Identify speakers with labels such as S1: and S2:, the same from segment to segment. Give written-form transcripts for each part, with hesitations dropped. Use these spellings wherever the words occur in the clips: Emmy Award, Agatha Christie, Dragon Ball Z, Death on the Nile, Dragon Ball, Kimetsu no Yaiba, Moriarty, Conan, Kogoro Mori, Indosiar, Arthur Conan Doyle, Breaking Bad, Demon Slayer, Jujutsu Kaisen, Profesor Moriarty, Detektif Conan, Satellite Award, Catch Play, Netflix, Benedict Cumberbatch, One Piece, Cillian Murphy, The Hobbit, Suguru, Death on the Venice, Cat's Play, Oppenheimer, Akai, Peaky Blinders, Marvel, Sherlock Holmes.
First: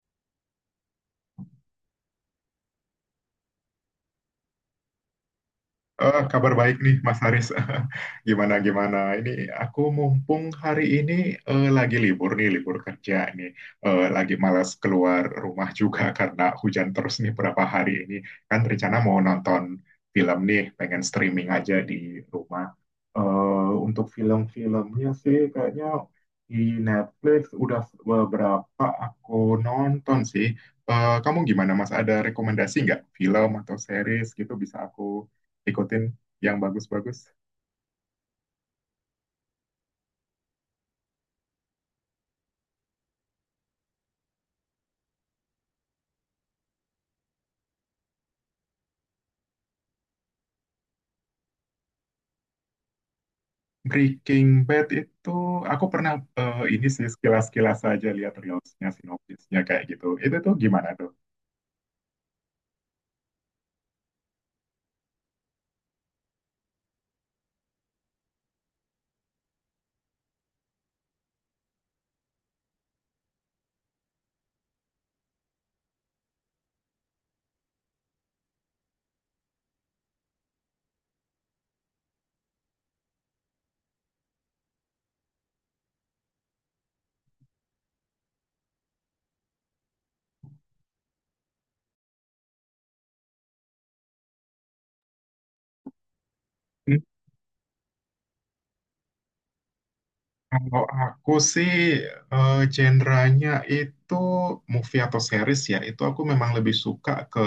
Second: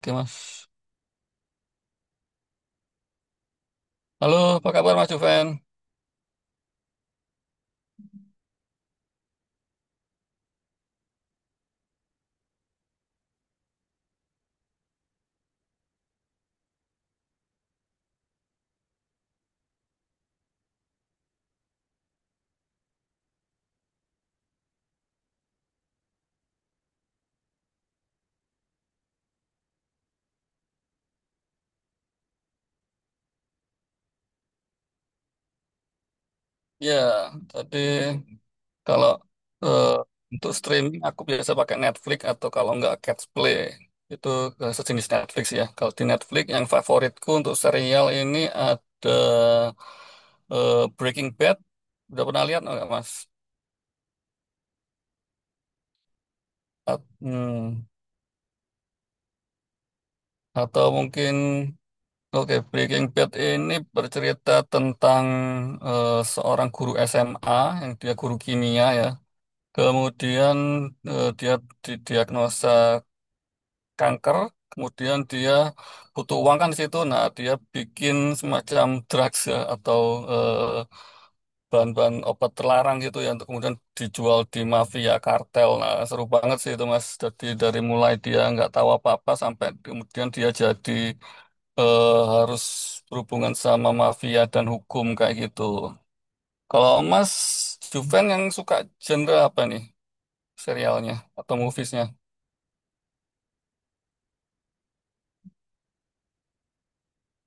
S1: Oke, Mas. Halo, apa kabar Mas Juven?
S2: Kabar baik nih Mas Haris. Gimana gimana? Ini aku mumpung hari ini lagi libur nih, libur kerja nih. Lagi malas keluar rumah juga karena hujan terus nih berapa hari ini. Kan rencana mau nonton film nih, pengen streaming aja di rumah. Untuk film-filmnya sih kayaknya di Netflix udah beberapa aku nonton sih. Kamu gimana Mas? Ada rekomendasi nggak film atau series gitu bisa aku ikutin yang bagus-bagus.
S1: Ya, tadi kalau eh, untuk streaming aku biasa pakai Netflix atau kalau nggak Catch Play. Itu sejenis Netflix, ya. Kalau di Netflix yang favoritku untuk serial ini ada eh, Breaking Bad. Udah pernah lihat nggak, Mas?
S2: Breaking Bad itu aku pernah ini
S1: At-
S2: sih sekilas-kilas
S1: hmm,
S2: aja lihat reelsnya, sinopsisnya kayak gitu. Itu tuh
S1: Atau
S2: gimana tuh?
S1: mungkin Oke, Breaking Bad ini bercerita tentang seorang guru SMA yang dia guru kimia, ya. Kemudian dia didiagnosa kanker, kemudian dia butuh uang kan di situ. Nah, dia bikin semacam drugs, ya, atau eh, bahan-bahan obat terlarang gitu ya untuk kemudian dijual di mafia kartel. Nah, seru banget sih itu, Mas. Jadi dari mulai dia nggak tahu apa-apa sampai kemudian dia jadi harus berhubungan sama mafia dan hukum kayak gitu. Kalau
S2: Hmm?
S1: Mas Juven yang suka genre apa nih,
S2: Kalau
S1: serialnya
S2: aku
S1: atau
S2: sih
S1: moviesnya?
S2: genrenya itu movie atau series ya, itu aku memang lebih suka ke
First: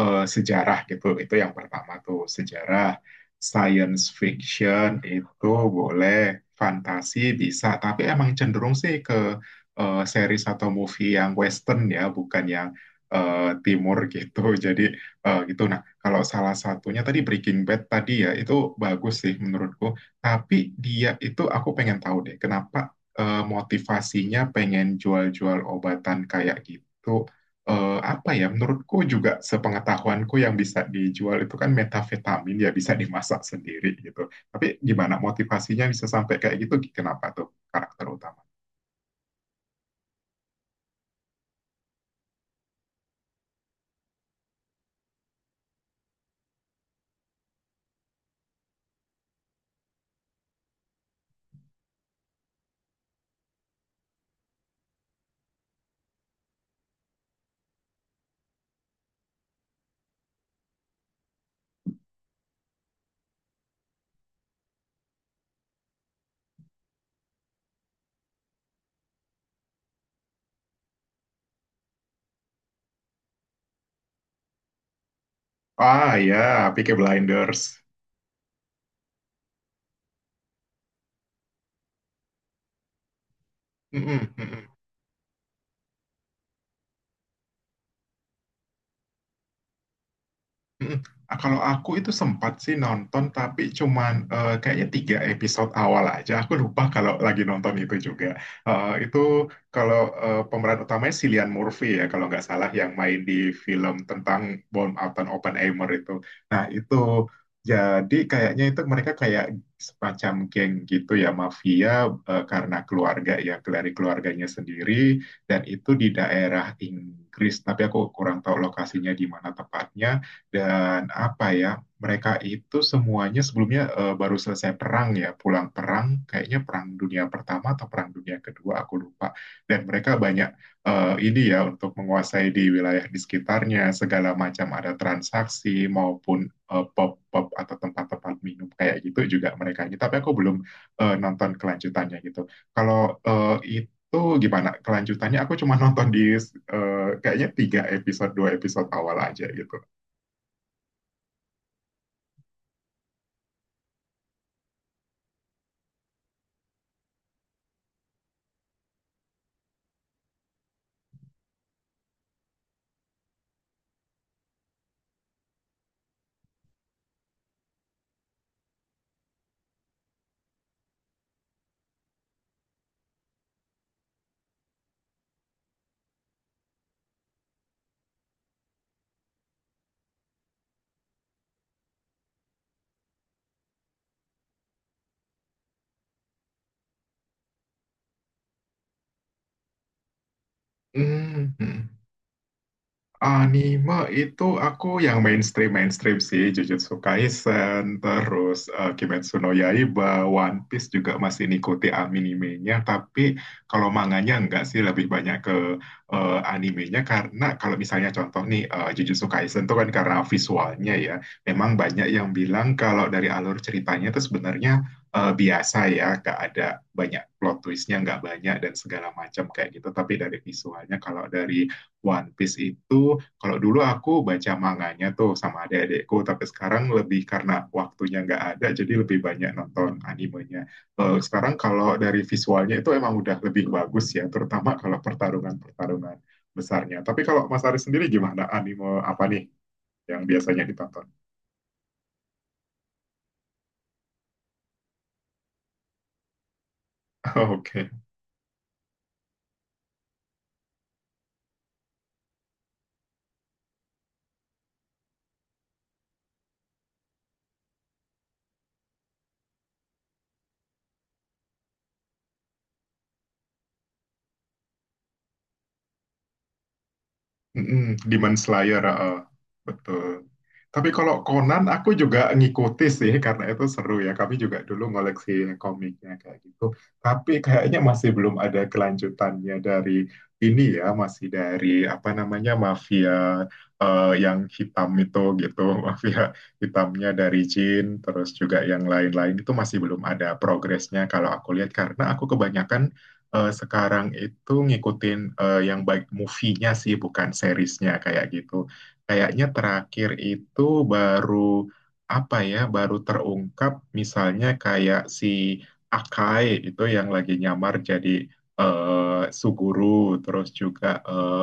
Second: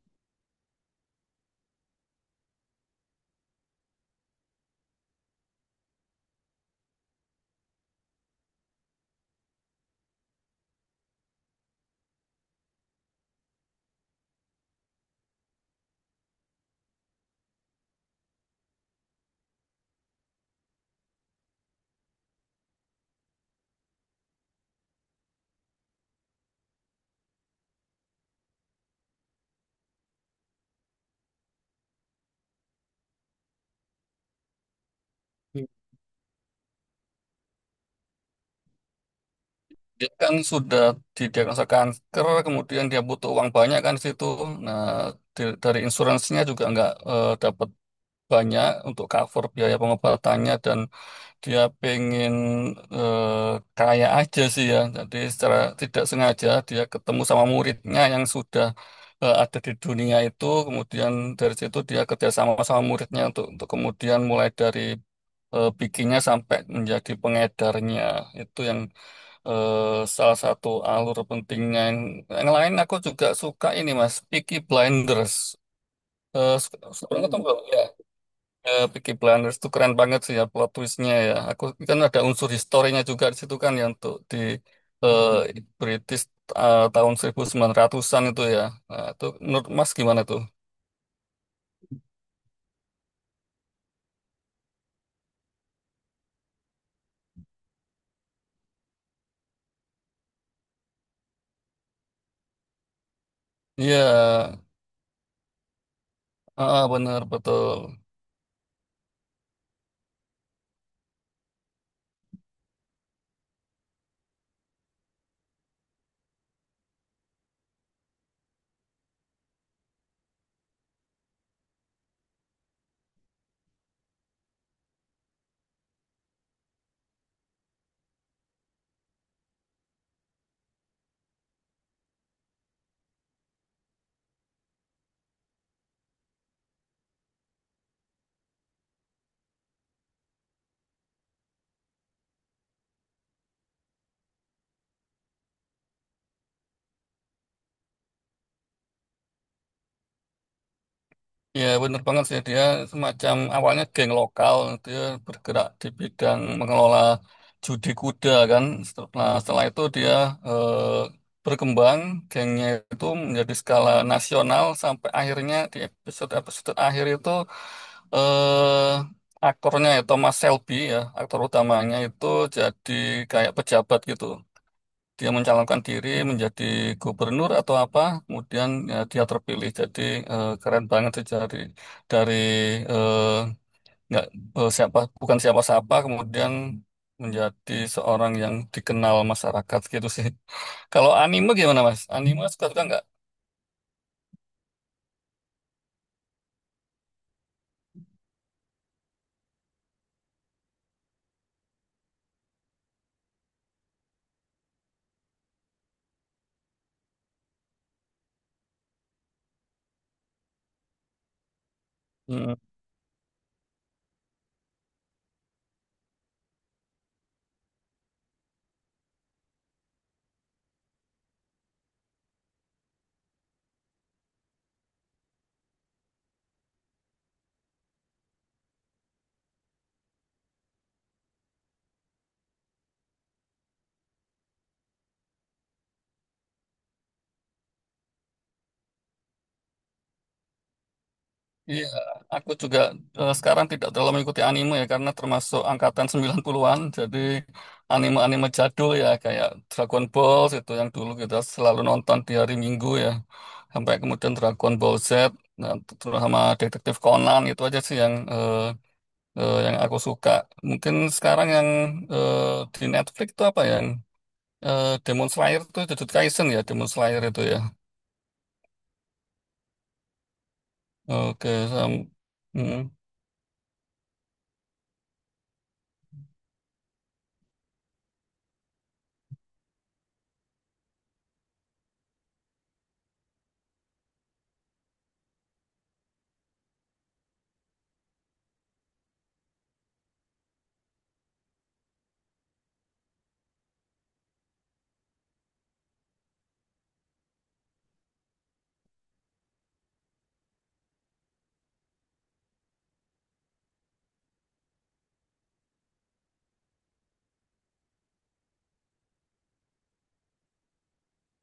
S2: sejarah gitu. Itu yang pertama tuh, sejarah, science fiction itu boleh, fantasi bisa, tapi emang cenderung sih ke series atau movie yang western ya, bukan yang eh, timur gitu. Jadi gitu. Nah, kalau salah satunya tadi Breaking Bad tadi ya, itu bagus sih menurutku. Tapi dia itu aku pengen tahu deh, kenapa motivasinya pengen jual-jual obatan kayak gitu? Apa ya? Menurutku juga sepengetahuanku yang bisa dijual itu kan metafetamin ya bisa dimasak sendiri gitu. Tapi gimana motivasinya bisa sampai kayak gitu? Kenapa tuh karakter utama?
S1: Dia kan sudah didiagnosa kanker, kemudian dia butuh uang banyak kan di situ. Nah, dari insuransinya juga nggak dapat banyak untuk cover biaya pengobatannya, dan dia pengen eh, kaya aja sih ya. Jadi secara tidak sengaja dia ketemu sama muridnya yang sudah ada di dunia itu. Kemudian dari situ dia kerjasama sama muridnya untuk kemudian mulai dari bikinnya sampai menjadi pengedarnya. Itu yang eh, salah satu alur pentingnya. Yang lain aku juga suka ini Mas, Peaky Blinders.
S2: Ah
S1: Eh,
S2: ya,
S1: suka,
S2: Peaky
S1: suka nonton, Bang?
S2: Blinders.
S1: Ya. Eh, Peaky Blinders tuh keren banget sih ya plot twistnya ya. Aku kan ada unsur historinya juga di situ kan yang untuk
S2: Mm-mm,
S1: di
S2: mm-mm.
S1: eh, British tahun ratusan an itu ya. Nah, itu menurut Mas gimana tuh?
S2: Mm-mm. Ah, kalau aku itu sempat sih nonton, tapi cuman kayaknya tiga episode awal aja. Aku lupa kalau lagi nonton itu juga. Itu kalau pemeran utamanya si Cillian Murphy ya, kalau nggak salah yang main di film
S1: Iya,
S2: tentang Bom Alton Oppenheimer itu. Nah
S1: ah,
S2: itu
S1: bener betul.
S2: jadi kayaknya itu mereka kayak semacam geng gitu ya, mafia karena keluarga ya, dari keluarganya sendiri. Dan itu di daerah Inggris, tapi aku kurang tahu lokasinya di mana tepatnya dan apa ya, mereka itu semuanya sebelumnya baru selesai perang ya, pulang perang, kayaknya perang dunia pertama atau perang dunia kedua, aku lupa. Dan mereka banyak ini ya untuk menguasai di wilayah di sekitarnya, segala macam ada transaksi maupun pub-pub atau tempat-tempat minum kayak gitu juga mereka ini. Tapi aku belum nonton kelanjutannya gitu. Kalau itu tuh gimana kelanjutannya? Aku cuma nonton di kayaknya tiga episode, dua episode awal aja gitu.
S1: Ya, bener banget sih. Dia semacam awalnya geng lokal. Dia bergerak di bidang mengelola judi kuda kan. Setelah itu dia eh, berkembang. Gengnya itu menjadi skala nasional sampai akhirnya di episode-episode akhir itu eh aktornya ya Thomas Shelby ya, aktor utamanya itu jadi kayak pejabat gitu, dia mencalonkan diri menjadi gubernur atau apa, kemudian ya, dia terpilih. Jadi keren banget sih dari dari eh, nggak siapa bukan siapa-siapa, kemudian menjadi seorang yang dikenal masyarakat gitu sih. Kalau
S2: Hmm,
S1: anime
S2: hmm.
S1: gimana Mas? Anime suka-suka nggak?
S2: Anime itu aku yang mainstream mainstream sih Jujutsu Kaisen, terus Kimetsu no Yaiba, One Piece juga masih ngikuti animenya, tapi kalau manganya enggak sih lebih banyak ke animenya karena kalau misalnya contoh nih Jujutsu Kaisen tuh kan karena visualnya ya, memang banyak yang bilang kalau dari alur ceritanya itu sebenarnya biasa ya, gak ada banyak plot twistnya, nggak banyak dan segala macam kayak gitu, tapi dari visualnya kalau dari One Piece itu kalau dulu aku baca manganya tuh sama adik-adikku, tapi sekarang lebih karena waktunya nggak ada, jadi lebih banyak nonton animenya. Sekarang kalau dari visualnya itu emang udah lebih bagus ya, terutama kalau pertarungan-pertarungan besarnya. Tapi kalau Mas Ari sendiri gimana anime apa nih yang biasanya ditonton?
S1: Iya, aku juga sekarang tidak terlalu mengikuti anime ya karena termasuk angkatan 90-an. Jadi
S2: Oke.
S1: anime-anime jadul ya kayak Dragon Ball itu yang dulu kita selalu nonton di hari Minggu ya. Sampai kemudian Dragon Ball Z, nah, terus sama Detektif Conan itu aja sih yang aku suka. Mungkin sekarang yang eh, di Netflix itu apa ya? Yang Demon Slayer itu Jujutsu Kaisen ya, Demon Slayer itu ya.
S2: Mm-mm, Demon Slayer, heeh. Betul. Tapi kalau
S1: Oke,
S2: Conan aku
S1: sam-
S2: juga ngikuti
S1: mm.
S2: sih karena itu seru ya. Kami juga dulu ngoleksi komiknya kayak gitu. Tapi kayaknya masih belum ada kelanjutannya dari ini ya, masih dari apa namanya mafia yang hitam itu gitu, mafia hitamnya dari Jin, terus juga yang lain-lain itu masih belum ada progresnya kalau aku lihat karena aku kebanyakan sekarang itu ngikutin yang baik movie-nya sih, bukan seriesnya kayak gitu. Kayaknya terakhir itu baru apa ya, baru terungkap misalnya kayak si Akai itu yang lagi nyamar jadi Suguru, terus juga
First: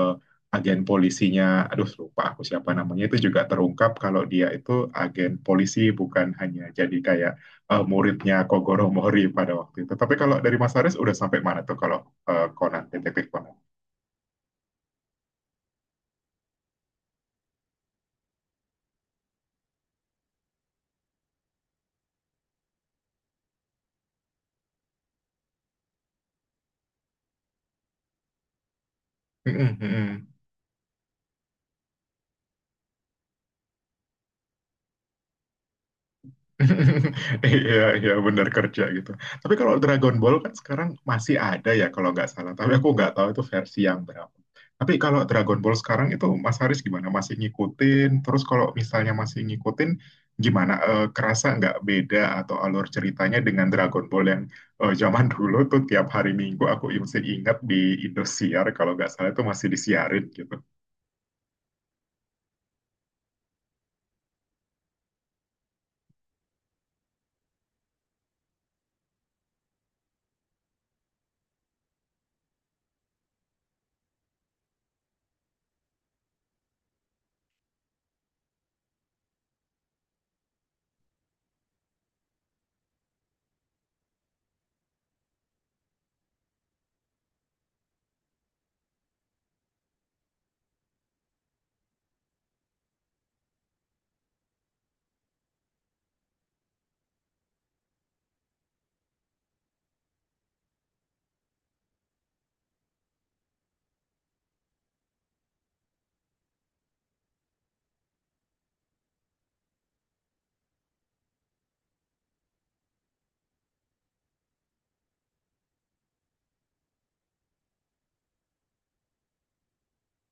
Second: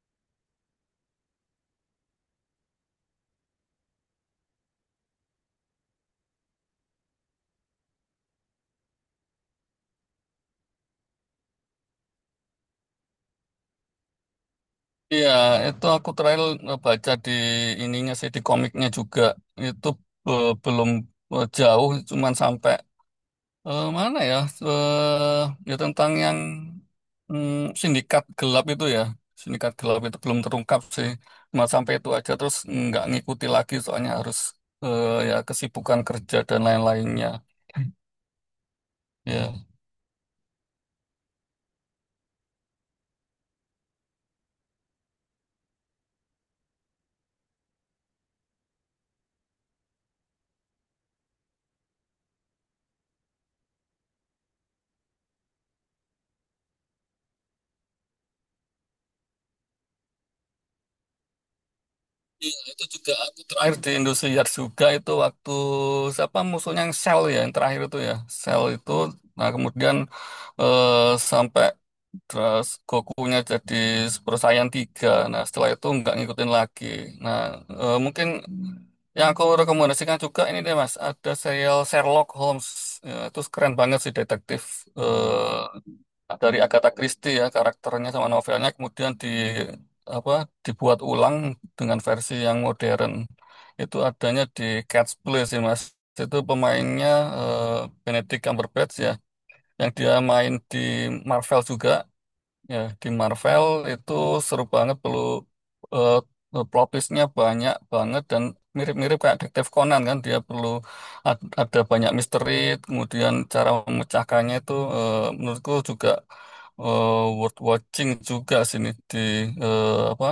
S2: agen polisinya, aduh lupa aku siapa namanya itu juga terungkap kalau dia itu agen polisi bukan hanya jadi kayak muridnya Kogoro Mori pada waktu itu. Tapi kalau dari Mas Haris udah sampai mana tuh kalau Conan, detektif Conan?
S1: Iya, itu aku terakhir baca di ininya sih, di komiknya juga itu belum jauh, cuman sampai eh, mana ya? Ya tentang yang sindikat gelap itu ya, sindikat
S2: Mm-mm,
S1: gelap itu
S2: mm-mm.
S1: belum terungkap sih, cuma sampai itu aja terus nggak ngikuti lagi soalnya harus ya kesibukan kerja dan lain-lainnya.
S2: Iya, iya benar kerja gitu. Tapi
S1: Ya.
S2: kalau Dragon Ball kan sekarang masih ada ya kalau nggak salah. Tapi aku nggak tahu itu versi yang berapa. Tapi kalau Dragon Ball sekarang itu Mas Haris gimana? Masih ngikutin? Terus kalau misalnya masih ngikutin, gimana? Kerasa nggak beda atau alur ceritanya dengan Dragon Ball yang zaman dulu tuh tiap hari Minggu aku masih ingat di Indosiar kalau nggak salah itu masih disiarin gitu.
S1: Iya, itu juga aku terakhir di Indosiar juga itu waktu siapa musuhnya yang Shell ya yang terakhir itu ya, Shell itu, nah, kemudian eh, sampai terus Gokunya jadi Super Saiyan 3. Nah setelah itu nggak ngikutin lagi. Nah, mungkin yang aku rekomendasikan juga ini deh Mas, ada serial Sherlock Holmes. Ya, itu keren banget sih, detektif eh, dari Agatha Christie ya karakternya sama novelnya, kemudian di apa dibuat ulang dengan versi yang modern. Itu adanya di Cat's Play sih mas, itu pemainnya eh, Benedict Cumberbatch ya, yang dia main di Marvel juga. Ya, di Marvel itu seru banget, perlu eh plot twist-nya banyak banget, dan mirip-mirip kayak Detektif Conan kan, dia perlu ada banyak misteri kemudian cara memecahkannya itu, eh, menurutku juga eh, worth watching juga sini di eh, apa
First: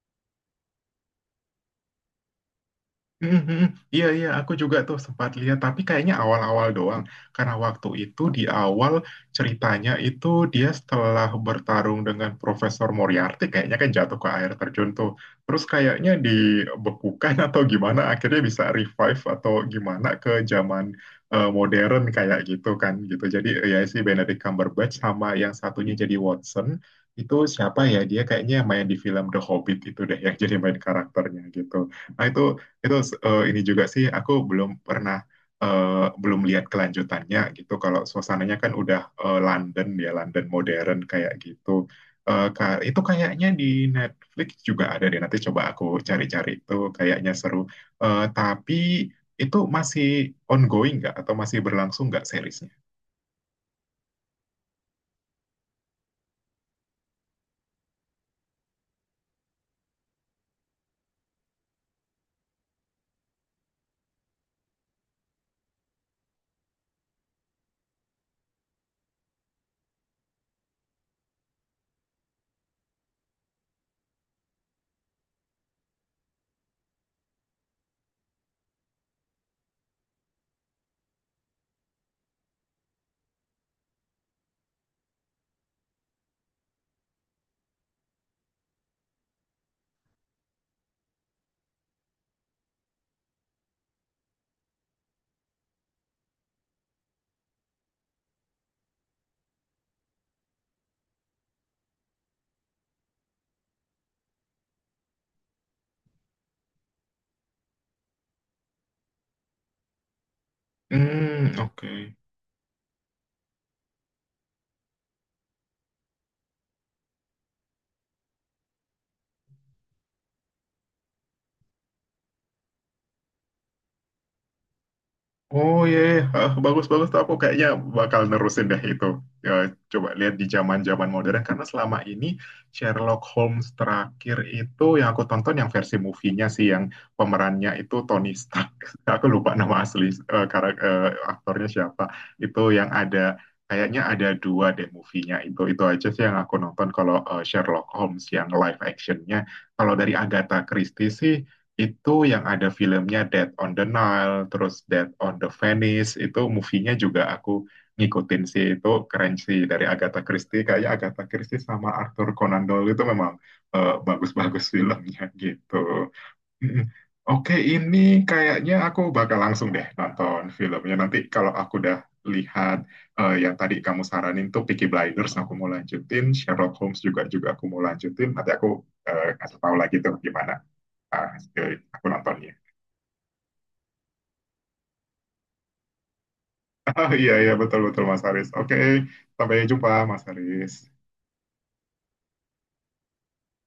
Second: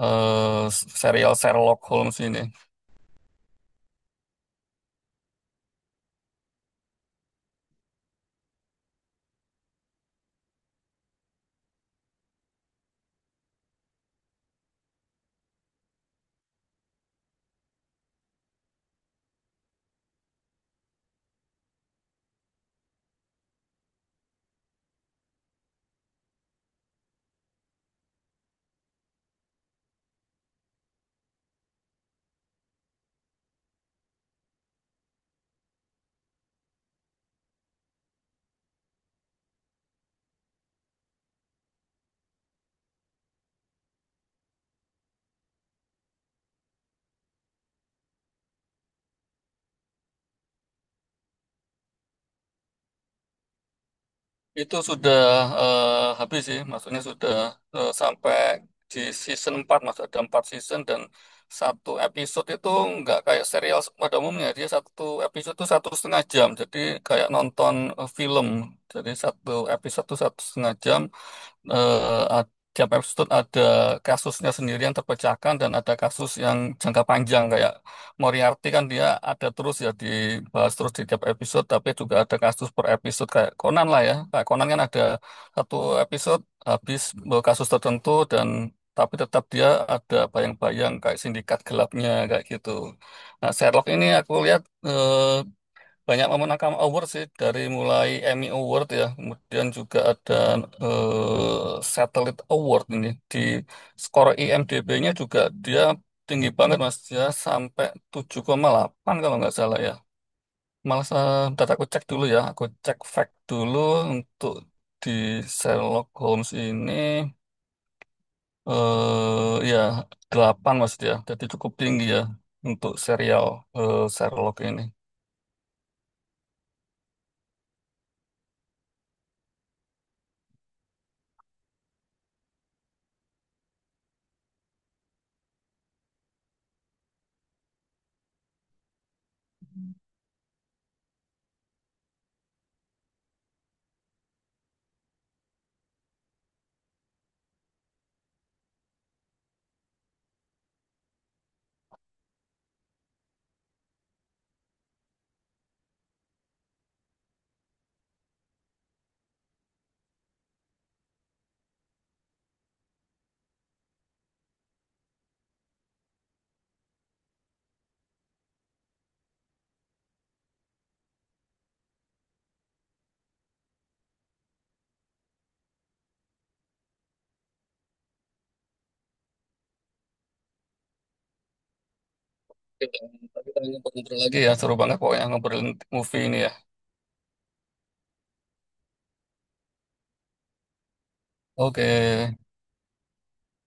S1: eh, serial Sherlock Holmes ini.
S2: Mhm, mhm. Iya, iya, aku juga tuh sempat lihat, tapi kayaknya awal-awal doang. Karena waktu itu di awal ceritanya itu dia setelah bertarung dengan Profesor Moriarty, kayaknya kan jatuh ke air terjun tuh. Terus kayaknya dibekukan atau gimana, akhirnya bisa revive atau gimana ke zaman modern kayak gitu kan gitu. Jadi ya si Benedict Cumberbatch sama yang satunya jadi Watson, itu siapa ya? Dia kayaknya yang main di film The Hobbit itu deh yang jadi main karakternya gitu. Nah itu ini juga sih aku belum pernah eh, belum lihat kelanjutannya gitu. Kalau suasananya kan udah London ya London modern kayak gitu. Itu kayaknya di Netflix juga ada deh. Nanti coba aku cari-cari itu kayaknya seru. Tapi itu masih ongoing nggak atau masih berlangsung nggak seriesnya?
S1: Itu sudah eh, habis sih, maksudnya sudah sampai di season 4, maksud ada 4 season, dan satu episode itu nggak kayak serial pada umumnya, dia satu episode itu satu setengah jam, jadi kayak nonton film, jadi satu episode itu satu setengah jam. eh, Tiap episode ada kasusnya sendiri yang terpecahkan dan ada kasus yang jangka panjang kayak Moriarty kan dia ada terus ya, dibahas terus di tiap episode, tapi juga ada kasus per episode kayak Conan lah ya, kayak Conan kan ada satu episode habis kasus tertentu dan tapi tetap dia ada bayang-bayang kayak sindikat gelapnya kayak gitu. Nah Sherlock ini aku lihat eh, banyak memenangkan award sih dari mulai Emmy Award ya, kemudian juga ada Satellite Award, ini di skor IMDb-nya juga dia tinggi banget Mas ya, sampai 7,8 kalau nggak salah ya. Malah
S2: Hmm,
S1: bentar aku cek
S2: oke.
S1: dulu ya, aku cek fact dulu untuk di Sherlock Holmes ini, ya 8 Mas dia. Jadi cukup tinggi ya untuk serial Sherlock ini.
S2: Oh iya, iya. Ah, bagus bagus tuh aku kayaknya bakal nerusin deh itu. Ya, coba lihat di zaman-zaman modern karena selama ini Sherlock Holmes terakhir itu yang aku tonton yang versi movie-nya sih yang pemerannya itu Tony Stark. Aku lupa nama asli aktornya siapa. Itu yang ada kayaknya ada dua deh movie-nya itu. Itu aja sih yang aku nonton kalau Sherlock Holmes yang live action-nya. Kalau dari Agatha Christie sih itu yang ada filmnya Death on the Nile, terus Death on the Venice, itu movie-nya juga aku ngikutin sih, itu keren sih dari Agatha Christie, kayak Agatha Christie sama Arthur Conan Doyle itu memang bagus-bagus filmnya gitu. Mm-mm. Oke, ini kayaknya aku bakal langsung deh nonton filmnya. Nanti kalau aku udah lihat yang tadi kamu saranin tuh Peaky Blinders, aku mau lanjutin. Sherlock Holmes juga juga aku mau lanjutin. Nanti aku kasih tahu lagi tuh gimana ah, aku nontonnya.
S1: Oke, Bang. Nanti kita ngobrol lagi ya, seru banget pokoknya ngobrolin movie ini ya.
S2: Oh, iya, iya, betul-betul Mas Haris. Oke, sampai jumpa Mas Haris.
S1: Oke.